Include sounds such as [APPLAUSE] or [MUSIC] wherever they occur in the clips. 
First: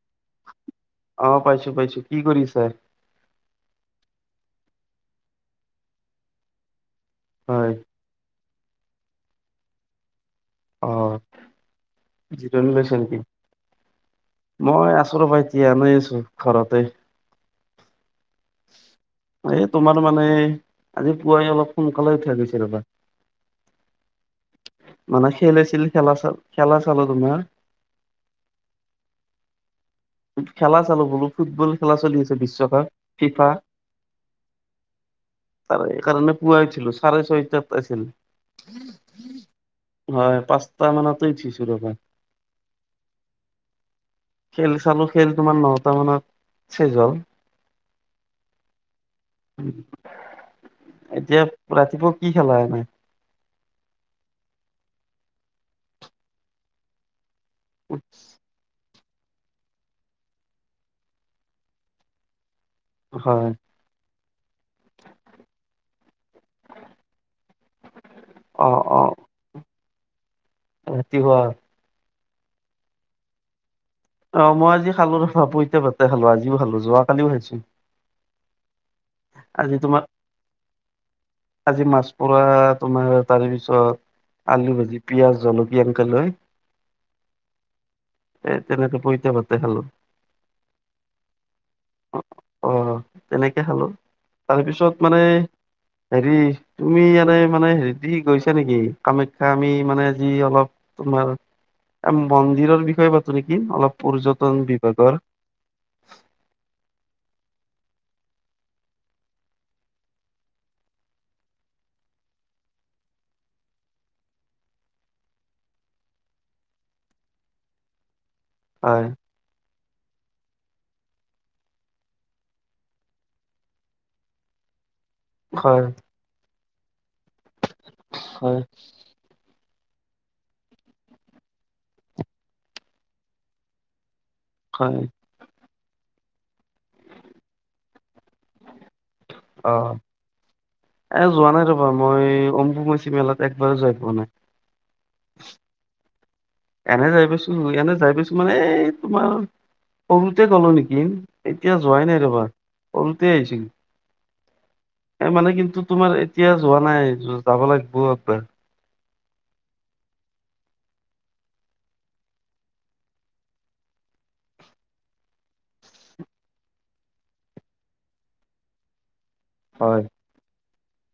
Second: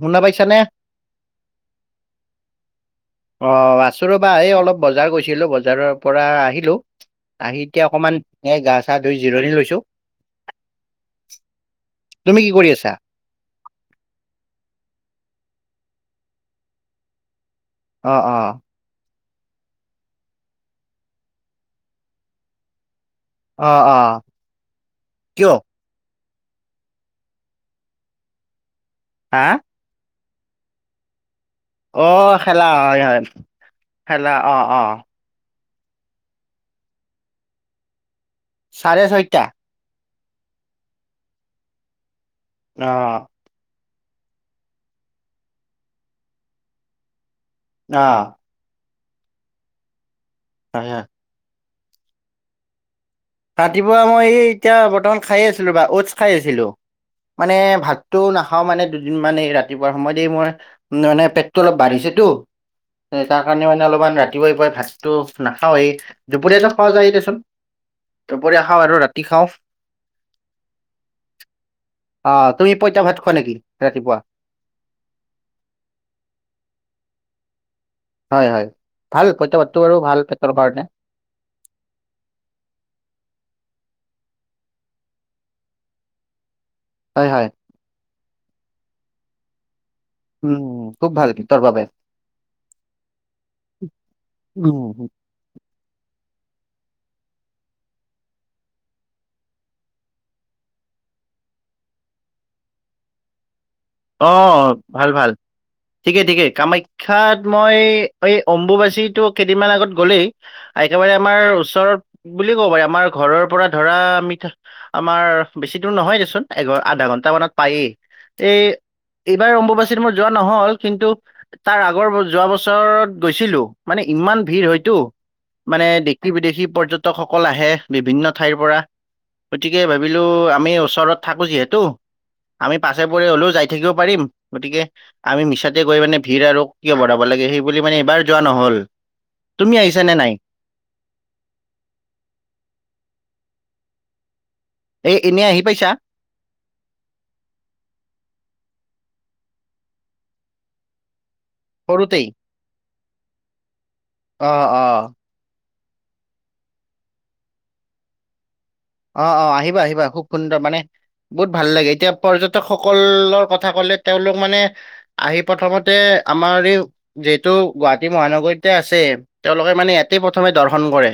শুনা পাইছা নে? অ পাইছো পাইছো। কি কৰিছে? অ আছো ৰ'বা এই অলপ বজাৰ গৈছিলো বজাৰৰ পৰা আহিলো। আহি হয় এতিয়া অকমান এ গা চা ধুই জিৰণি লৈছোঁ। অ তুমি কি কৰি জিৰণি আছা? লৈছা নেকি মই আছো ৰ'বা এতিয়া এনেই আছো ঘৰতে। অ অ। এই তোমাৰ মানে আজি পুৱাই অলপ সোনকালে উঠা গৈছে ৰ'বা। অ অ মানে কিয়? খেল হৈছিল খেলা খেলা চালো তোমাৰ। আ। খেলা চালো বোলো ফুটবল। খেলা অ চলি আছে খেলা বিশ্বকাপ হয় হয় ফিফা খেলা অ অ। ত এইকাৰণে পুৱা উঠিলোঁ চাৰে ছয়টাত পাইছিলোঁ। চাৰে ছয়টা। হয় পাঁচটা মানতেই উঠিছোঁ ৰ'বা। অ। খেল চালো খেল তোমাৰ নটা মানত চেজ হ'ল। অ। [INAUDIBLE] হাহিয়া এতিয়া ৰাতিপুৱা কি খালা এনেই? ৰাতিপুৱা মই এই এতিয়া বৰ্তমান খাইয়ে আছিলোঁ ৰবা অ'ডছ খাই আছিলোঁ। মানে ভাতটো নাখ- খাওঁ মানে দুদিন মান এই ৰাতিপুৱাৰ সময়ত এই মোৰ মানে পেটটো অলপ বাঢ়িছেতো। তাৰ হয় কাৰণে মানে অলপমান ৰাতিপুৱাই পুৱাই ভাতটো নাখাওঁৱেই দুপৰীয়া খাওঁ যায় দেচোন। দুপৰীয়া অ খাওঁ অ আৰু ৰাতি খাওঁ। ৰাতি শুৱা। অ তুমি পইতা ভাত খোৱা নেকি ৰাতিপুৱা? অ মই আজি খালো [UNINTELLIGIBLE] পঁইতা ভাতে খালো। আজিও খালো, যোৱা কালিও খাইছো। হয়, হয়। ভাল পঁইতা আজি ভাতটো বাৰু তোমাৰ ভাল পেটৰ কাৰণে। আজি মাছ পুৰা তোমাৰ তাৰে পিছত আলু ভাজি, পিয়াঁজ, জলকীয়া এনকে লৈ হয়, হয়। এ তেনেকে পঁইতা ভাতে খালো। উম, খুব ভাল পেটৰ বাবে। তাৰপিছত উম মানে হেৰি তুমি এনে মানে হেৰিত দেখি গৈছা নেকি? কামাখ্যা আমি মানে যি অলপ তোমাৰ এ মন্দিৰৰ বিষয়ে পাতো নেকি অলপ? অ পৰ্যটন ভাল, বিভাগৰ ভাল। ঠিকে, ঠিকে। কামাখ্যাত মই এই অম্বুবাচীটো কেইদিনমান আগত গ'লেই। একেবাৰে আমাৰ ওচৰত বুলি ক'ব পাৰি। আমাৰ ঘৰৰ পৰা ধৰা মিঠা আমাৰ বেছি দূৰ নহয় দেচোন এঘ আধা ঘন্টা মানত পায়েই। এই হয়। এইবাৰ অম্বুবাচিত মোৰ যোৱা নহ'ল, কিন্তু তাৰ আগৰ যোৱা বছৰত গৈছিলো, মানে ইমান ভিৰ হয়তো। হয় মানে দেশী বিদেশী পৰ্যটকসকল আহে, বিভিন্ন হয় ঠাইৰ পৰা। গতিকে ভাবিলোঁ আমি ওচৰত থাকো যিহেতু, আমি পাছে পৰে হ'লো যাই থাকিব পাৰিম, গতিকে হয় আমি মিছাতে গৈ মানে ভিৰ আৰু কিয় বঢ়াব লাগে সেই বুলি মানে এইবাৰ যোৱা নহ'ল, অ তুমি আহিছা নে নাই। এ যোৱা নাই ৰ'বা, মই অম্বুবাচি মেলাত একবাৰো যাই পোৱা নাই। এই‌ এনেই আহি পাইছা। এনে যাই পাইছো, এনে যাই পাইছো মানে এই তোমাৰ, সৰুতে গ'লো নেকি। এতিয়া যোৱাই নাই সৰুতেই ৰ'বা, সৰুতে আহিছিল। অ', অ'। এই মানে কিন্তু তোমাৰ এতিয়া যোৱা নাই, যাব লাগিব একবাৰ। অ', অ', আহিবা- আহিবা, খুব সুন্দৰ মানে বহুত ভাল লাগে, এতিয়া পৰ্যটকসকলৰ কথা ক'লে তেওঁলোক মানে আহি প্ৰথমতে আমাৰ এই যিহেতু গুৱাহাটী মহানগৰীতে আছে। তেওঁলোকে মানে হয় ইয়াতে প্ৰথমে দৰ্শন কৰে,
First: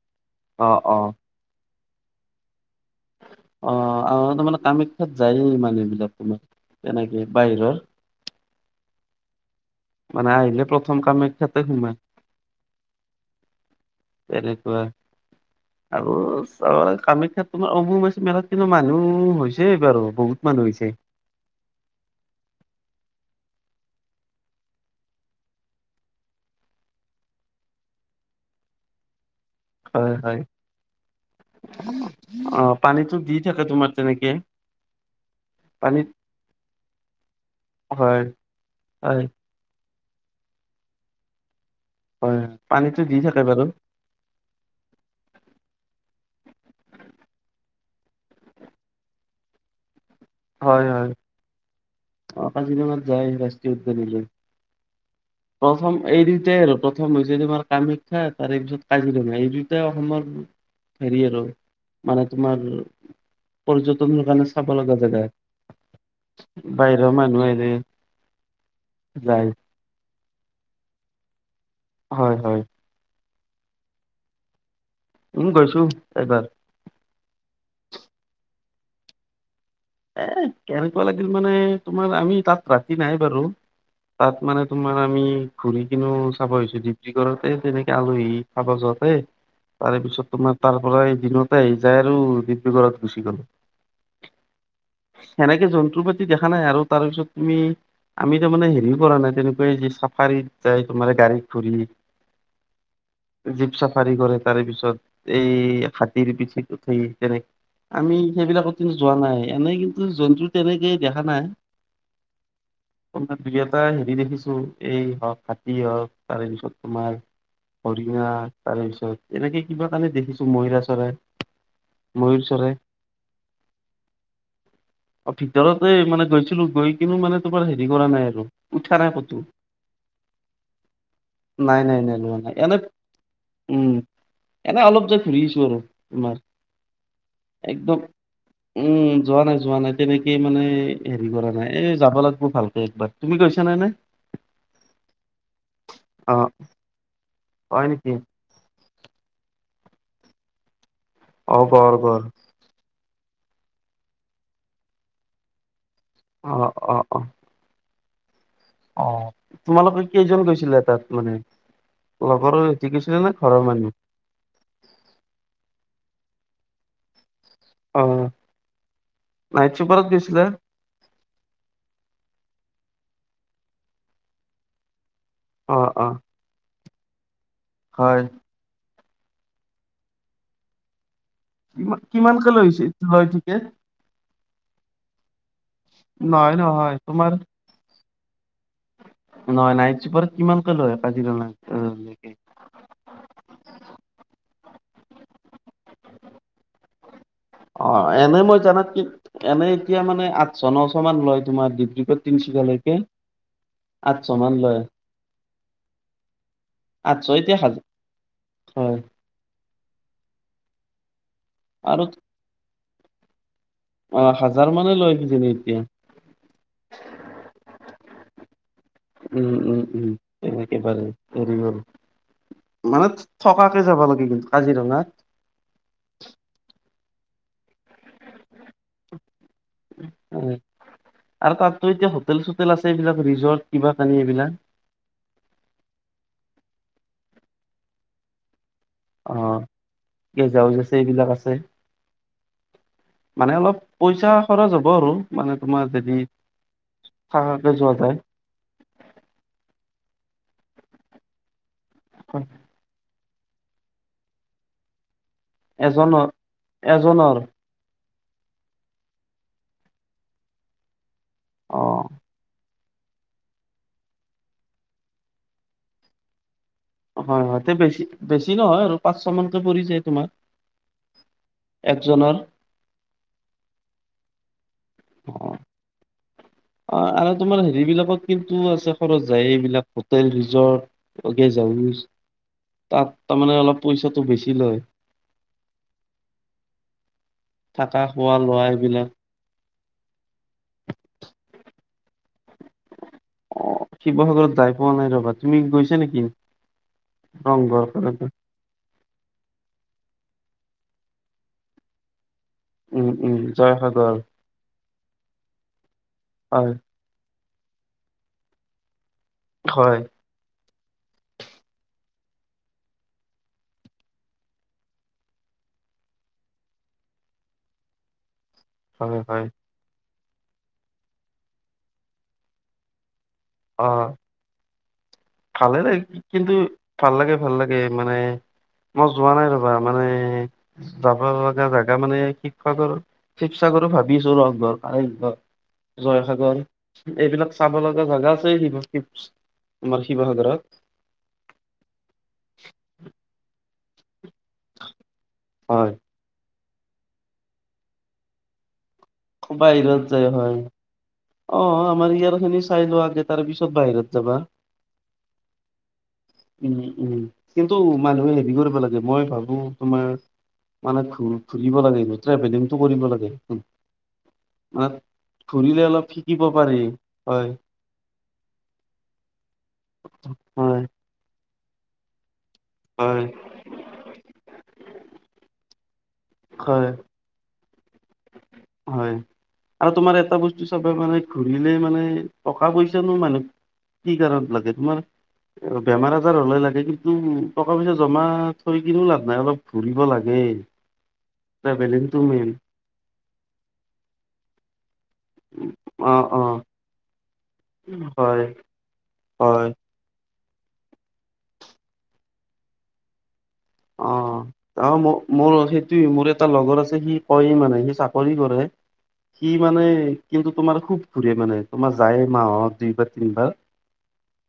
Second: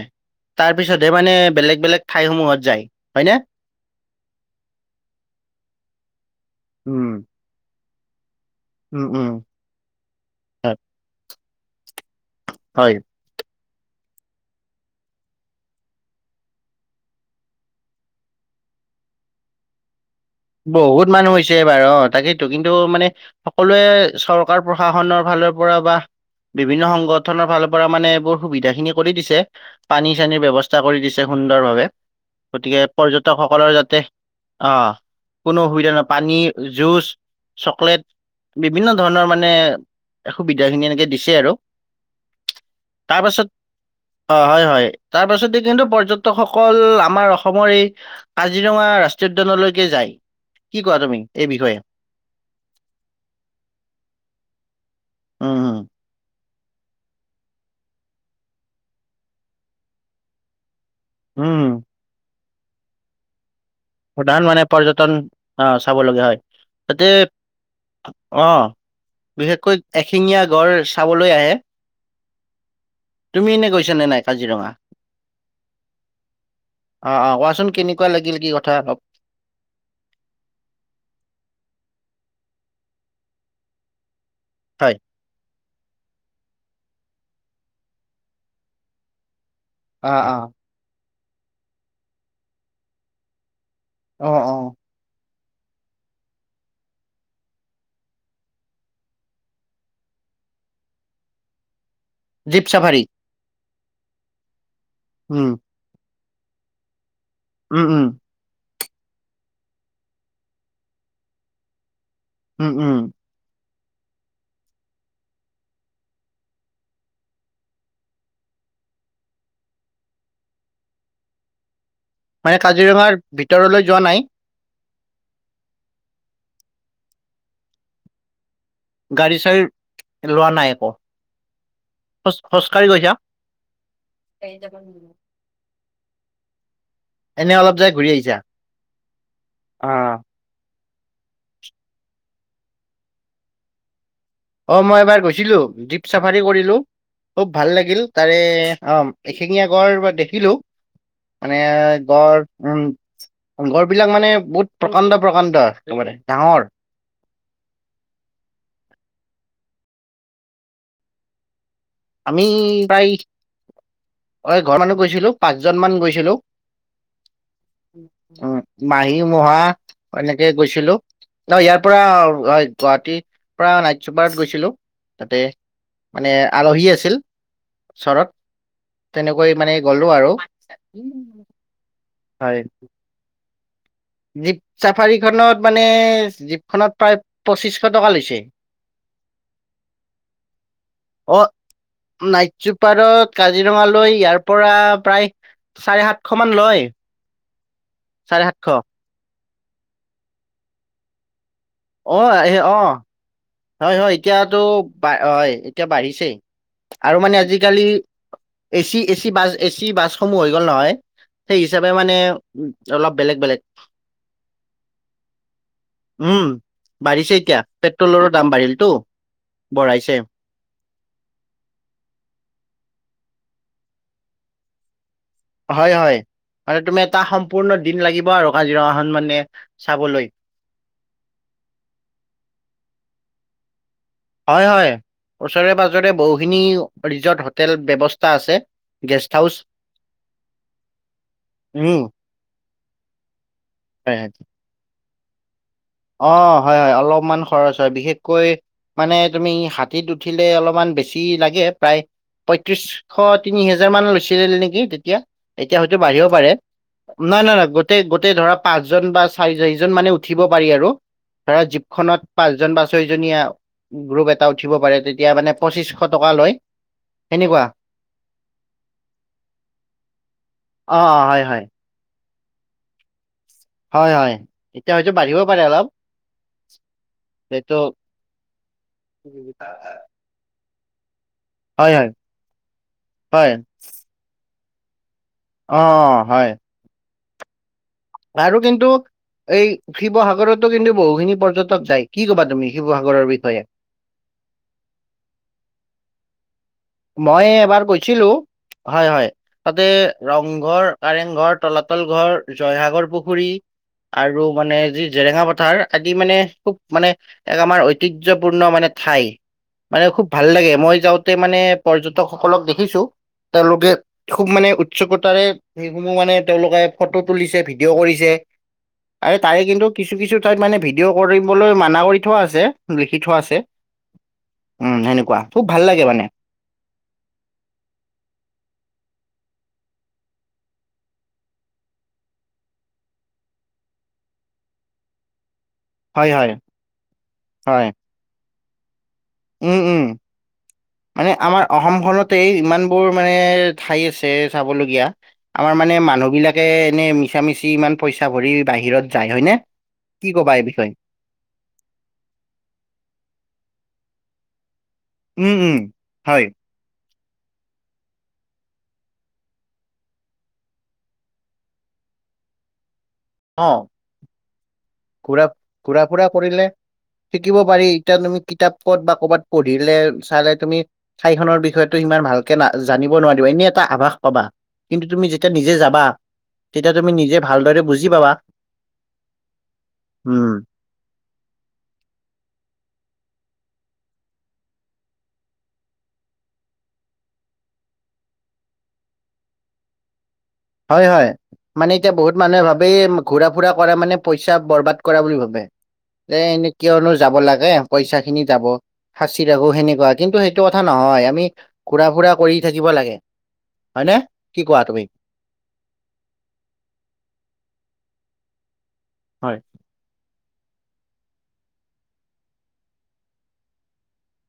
অ তাৰ অ পিছতহে মানে বেলেগ- বেলেগ ঠাইসমূহত যায়। হয়নে অ', আৰু তাৰ মানে কামাখ্যাত যায়েই মানুহবিলাক তোমাৰ, উম তেনেকে বাহিৰৰ। উম, উম। মানে আহিলে হয় প্ৰথম কামাখ্যাতে সোমাই। হয়। তেনেকুৱা। আৰু চাবা কামাখ্যাত তোমাৰ অম্বুবাচী মেলাত কিন্তু মানুহ হৈছে এইবাৰো বহুত মানুহ হৈছে বহুত মানুহ হৈছ এইবাৰ অ', তাকেইতো, কিন্তু মানে সকলোৱে চৰকাৰ প্ৰশাসনৰ ফালৰ পৰা বা বিভিন্ন সংগঠনৰ ফালৰ পৰা মানে এইবোৰ সুবিধা খিনি কৰি দিছে। পানী হয় হয় চানীৰ ব্যৱস্থা কৰি দিছে, সুন্দৰভাৱে। অ গতিকে পানীতো দি থাকে পৰ্যটকসকলৰ তোমাৰ যাতে, তেনেকে অ'। কোনো অসুবিধা পানীত নহয়, পানী, জুচ, চকলেট হয় বিভিন্ন হয় ধৰণৰ মানে মানে সুবিধাখিনি এনেকে দিছে আৰু। হয়, পানীটো দি তাৰ থাকে পাছত বাৰু। অ', হয়-হয়, তাৰ পাছতে কিন্তু পৰ্যটকসকল আমাৰ অসমৰ এই কাজিৰঙা ৰাষ্ট্ৰীয় উদ্যানলৈকে যায়। কি কোৱা হয়, তুমি এই হয়, বিষয়ে অ', কাজিৰঙাত যায় ৰাষ্ট্ৰীয় উদ্যানলৈ। উম উম প্ৰথম এই দুটাই আৰু প্ৰথম হৈছে তোমাৰ কামাখ্যা তাৰে পিছত কাজিৰঙা। এই দুটাই অসমৰ হেৰি আৰু উম মানে তোমাৰ পৰ্যটনৰ কাৰণে চাব লগা জেগা। অ চাব লগীয়া হয়, তাতে বাহিৰৰ মানুহ আহিলে অ যায় বিশেষকৈ এশিঙীয়া গঁড় চাবলৈ আহে। হয়, হয়। তুমি এনে গৈছা নে নাই কাজিৰঙা? উম গৈছো একবাৰ। অ অ কোৱাচোন কেনেকুৱা লাগিল কি কথা অলপ? এহ‌‌ কেনেকুৱা লাগিল মানে তোমাৰ আমি তাত ৰাতি নাই বাৰু। তাত মানে হয় তোমাৰ আমি ঘুৰি কিনো চাব আহিছে দিপ কি কৰতে তেনেকে আলহী খাব যোৱাতে তাৰে অ পিছত অ তোমাৰ তাৰ পৰা এই দিনতে আহি যাই আৰু ডিব্ৰুগড়ত গুচি গ'ল। অ অ। সেনেকে জন্তুৰ প্ৰতি দেখা নাই, আৰু তাৰ পিছত তুমি? আমিতো মানে হেৰিও কৰা নাই তেনেকুৱা এ চাফাৰীত যাই তোমাৰ গাড়ীত ঘূৰি জীপ চাফাৰী। জীপ চাফাৰী কৰে তাৰে পিছত, উম এই হাতীৰ পিঠ উঠি তেনেক- উম উম আমি সেইবিলাকত কিন্তু যোৱা নাই, এনেই কিন্তু জন্তু তেনেকেই দেখা নাই। উ উম। ত দুই এটা হেৰি দেখিছো এই হওক হাতী হওক তাৰে পিছত তোমাৰ। হৰিহা তাৰে পিছত এনেকে কিবা কাৰণে দেখিছো মহিৰা চৰাই। ময়ুৰ মানে চৰাই কাজিৰঙাৰ ভিতৰলে যোৱা নাই? অ ভিতৰতে মানে গৈছিলো গৈ কিনো মানে তোমাৰ হেৰি কৰা নাই আৰু। উঠা নাই ক'তো গাড়ী চাড়ী লোৱা নাই একো? নাই নাই নাই লোৱা নাই। এনেপ উম, এনে অলপ যে ঘুৰি আহিছো, আৰু তোমাৰ এনে অলপ যাই একদম ঘূৰি আহিছা। উম, যোৱা নাই, যোৱা অ নাই তেনেকেই মানে। হেৰি কৰা নাই, এই যাব লাগিব ভালকে একবাৰ। তুমি গৈছা না নাই? অ মই এবাৰ গৈছিলোঁ জীপ অ চাফাৰী কৰিলোঁ খুব ভাল হয় লাগিল। নেকি তাৰে অ এখিঙীয়া গড় বা দেখিলো। মানে গড় উম, গড় বিলাক মানে বহুত প্ৰকাণ্ড প্ৰকাণ্ড একেবাৰে। অ ডাঙৰ অ অ। অ তোমালোকৰ কেইজন গৈছিলা তাত মানে? আমি লগৰৰ হেটি গৈছিলা নে ঘৰৰ মানুহ? ঐ ঘৰ মানুহ গৈছিলো, পাঁচজন মান গৈছিলো। অ উম, মাহী মহা নাইট চুপাৰত গৈছিলা এনেকে গৈছিলো। অ ইয়াৰ পৰা হয় গুৱাহাটীৰ পৰা নাইট চুপাৰত গৈছিলো তাতে। অ অ। এ আলহী আছিল হয় চৰত। তেনেকৈ মানে গলো আৰু [UNINTELLIGIBLE] কিমান কিমানকে হয় লৈছে লয় ঠিকে জীপ চাফাৰী খনত মানে নহয় জীপ নহয় খনত প্ৰায় তোমাৰ পঁচিশ টকা লৈছে। নহয় নাইট চুপাৰত কিমান কে লয় এটা দিৰনাত? অ সেনেকে নাইট চুপাৰত কাজিৰঙা লৈ ইয়াৰ পৰা প্ৰায় চাৰে সাতশমান লয়। অ এনে চাৰে মই সাতশ জানাত কি এনে এতিয়া মানে আঠশ নশ মান লয়, তোমাৰ দি অ বিপল এ তিনিচুকিয়া অ লৈকে। হয় হয় এতিয়াতো বা হয় এতিয়া বাঢ়িছে। আৰু আঠশ মানে এতিয়া আজিকালি হাজাৰ এচি হয় এচ- এচি বাছ এচি বাছসমূহ হৈ গ'ল নহয় সেই হিচাপে আৰু মানে উ' অলপ বেলেগ-বেলেগ। অ' হাজাৰ মানে লয় কিজানি এতিয়া উম, বাঢ়িছে এতিয়া পেট্ৰলৰ উম-উম-উম, মানে থকাকে যাব লাগি গল কাজিৰঙা। হয়-হয় মানে তুমি এটা সম্পূৰ্ণ দিন লাগিব আৰু কাজিৰঙাখন মানে চাবলৈ। হয় আৰু তাততো এতিয়া হোটেল চোটেল আছে এইবিলাক ৰিজৰ্ট কিবা কানি এইবিলাক- হয়-হয় ওচৰে পাজৰে বহুখিনি ৰিজৰ্ট হোটেল ব্যৱস্থা আছে। গেষ্ট হাউচ অ', গেজহাউজ আছে এইবিলাক আছে- উম মানে অলপ হয় হয় পইচা খৰচ হ'ব আৰু মানে তোমাৰ যদি অ', হয়-হয় অলপমান থাকাকে খৰচ হয়, যোৱা যায়। বিশেষকৈ মানে তুমি হাতীত উঠিলে অলপমান বেছি লাগে, প্ৰায় হয়। পঁয়ত্ৰিশ তিনি হেজাৰ মান লৈছিল নেকি তেতিয়া। এতিয়া হয়তো বাঢ়িব এজনৰ পাৰে এজনৰ নাই-নাই-নাই গো-গোটেই ধৰা পাঁচজন বা চাৰি চাৰিজন মানে উঠিব পাৰি আৰু- ধৰা অ জীপ খনত পাঁচজন বা ছয়জনীয়া গ্ৰুপ এটা উঠিব পাৰে তেতিয়া মানে পঁচিছশ টকা লয়- হয়-হয় সেনেকুৱা। তে বেছি-বেছি নহয় আৰু পাঁচছ মানকে পৰিছে তোমাৰ। অ', অ', হয়, হয়, একজনৰ- হয়-হয় এতিয়া হয়তো অ বাঢ়িব পাৰে অলপ। অ আৰু তোমাৰ যিহেতু হেৰি বিলাকত কিন্তু আছে খৰচ যায় এইবিলাক হোটেল ৰিজৰ্টজ হয়, হয়, গেছসাওছ হয়, তাৰমানে অলপ পইচাটো বেছি লয়, অঁ অঁ হয়। থাকা হব আৰু কিন্ত এই শিৱসাগৰতো কিন্তু বহুখিনি পৰ্যটক যায়। কি ক'বা তুমি শিৱসাগৰৰ বিষয়ে? শিৱসাগৰত যাই পোৱা নাই ৰবা তুমি গৈছা নেকি? মই এবাৰ ৰংঘৰ গৈছিলো। কাৰেংঘৰ? হয়-হয় তাতে ৰংঘৰ, কাৰেং ঘৰ, তলাতল ঘৰ জয়সাগৰ উম উম পুখুৰী জয়সাগৰ আৰু মানে যি জেৰেঙা পথাৰ আদি মানে হয় খুব মানে এক আমাৰ ঐতিহ্যপূৰ্ণ মানে ঠাই হয় মানে খুব ভাল লাগে, মই যাওঁতে মানে পৰ্যটকসকলক দেখিছো, তেওঁলোকে খুব মানে উৎসুকতাৰে সেইসমূহ মানে তেওঁলোকে ফটো তুলিছে ভিডিঅ' কৰিছে, হয় আৰু হয় তাই কিন্তু কিছু কিছু ঠাইত মানে ভিডিঅ' কৰিবলৈ মানা কৰি থোৱা আছে লিখি থোৱা আছে। অঁ উম সেনেকুৱা। খুব ভালে ভাল লাগে মানে। কিন্তু ভাল লাগে ভাল লাগে মানে মই যোৱা নাই ৰবা মানে যাব লগা জেগা মানে শিক্ষকৰ শিৱসাগৰ কৰ ভাবিছো ৰ ঘৰ কাৰ [UNINTELLIGIBLE] হয়, হয়, জয়সাগৰ এইবিলাক চাব হয়। লগা জাগা আছে শিৱসাগত। উম উম। শিৱসাগৰত। মানে আমাৰ অসমখনতে ইমান বোৰ মানে ঠাই আছে চাবলগীয়া আমাৰ হয়। মানে মানুহ বিলাকে এনে মিছা মিচি ইমান পইচা ভৰি বাহিৰত যাই হয়নে বাহিৰত যায় কি হয় কবা এই বিষয়ে? অ আমাৰ ইয়াৰ খিনি চাই লোৱা আগে তাৰ পিছত বাহিৰত যাবা। উম উম হয়। উম উম কিন্তু মানুহে হেৰি কৰিব লাগে মই ভাবো তোমাৰ মানে ফুৰিব লাগে ট্ৰেভেলিংটো কৰিব লাগে মানে পুৰা ঘুৰিলে পুৰা অলপ ফুৰা শিকিব কৰিলে পাৰি হয় শিকিব পাৰি এতিয়া তুমি কিতাপত বা ক'ৰবাত পঢ়িলে চালে হয় তুমি, ঠাইখনৰ বিষয়েতো সিমান ভালকে না জানিব হয় নোৱাৰিবা এনে এটা আভাস পাবা। কিন্তু তুমি যেতিয়া নিজে যাবা হয় তেতিয়া তুমি নিজে ভালদৰে বুজি পাবা। হয় আৰু তোমাৰ এটা উম বস্তু, চবে মানে ঘূৰিলে মানে টকা পইচানো মানে কি কাৰণ লাগে তোমাৰ, বেমাৰ আজাৰ হ'লেই লাগে কিন্তু টকা পইচা জমা থৈ কিনো লাভ নাই অলপ ঘুৰিব লাগে, হয় হয় মানে এতিয়া ট্ৰেভেলিংটো বহুত মেইন মানুহে ভাবেই ঘূৰা ফুৰা কৰা মানে পইচা বৰবাদ কৰা বুলি ভাবে অ যে অ এনে কিয়নো যাব লা গে পইচা খিনি হয় যাব সাঁচি ৰাখো হয় সেনেকৌৱা কিন্তু সেই টো কথা নহয় আমি ঘুৰা ফুৰা কৰি থাকিব লাগে। অ হয়নে কি কোৱা অ তুমি? ম মোৰ সেইটোে মোৰ এটা লগৰ আছে সি কয়েই মানে সি চাকৰি কৰে সি হয় মানে কিন্তু তোমাৰ খুব ঘূৰে মানে তোমাৰ যায় মাহত দুইবাৰ তিনবাৰ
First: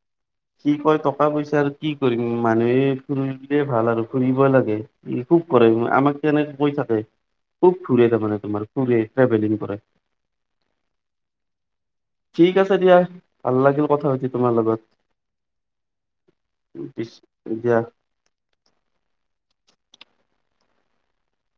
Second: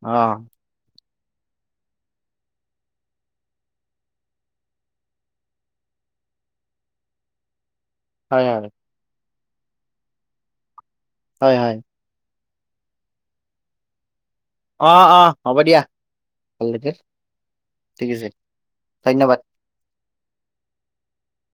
অ কি কয় টকা পইচা আৰু কি কৰিম মানুহে ফুৰিলে ভাল আৰু ফুৰিব লাগে ই খুব কৰে আমাক কেনেকে কৈ থাকে খুব ফুৰে তাৰ মানে হয় তোমাৰ হয় ফুৰে ট্ৰেভেলিং কৰে। হয় হয় ঠিক আছে দিয়া ভাল লাগিল কথা পাতি। তোমাৰ লগত অ অ হ'ব দিয়া ভাল লে পিছ দিয়া ঠিক আছে ধন্যবাদ।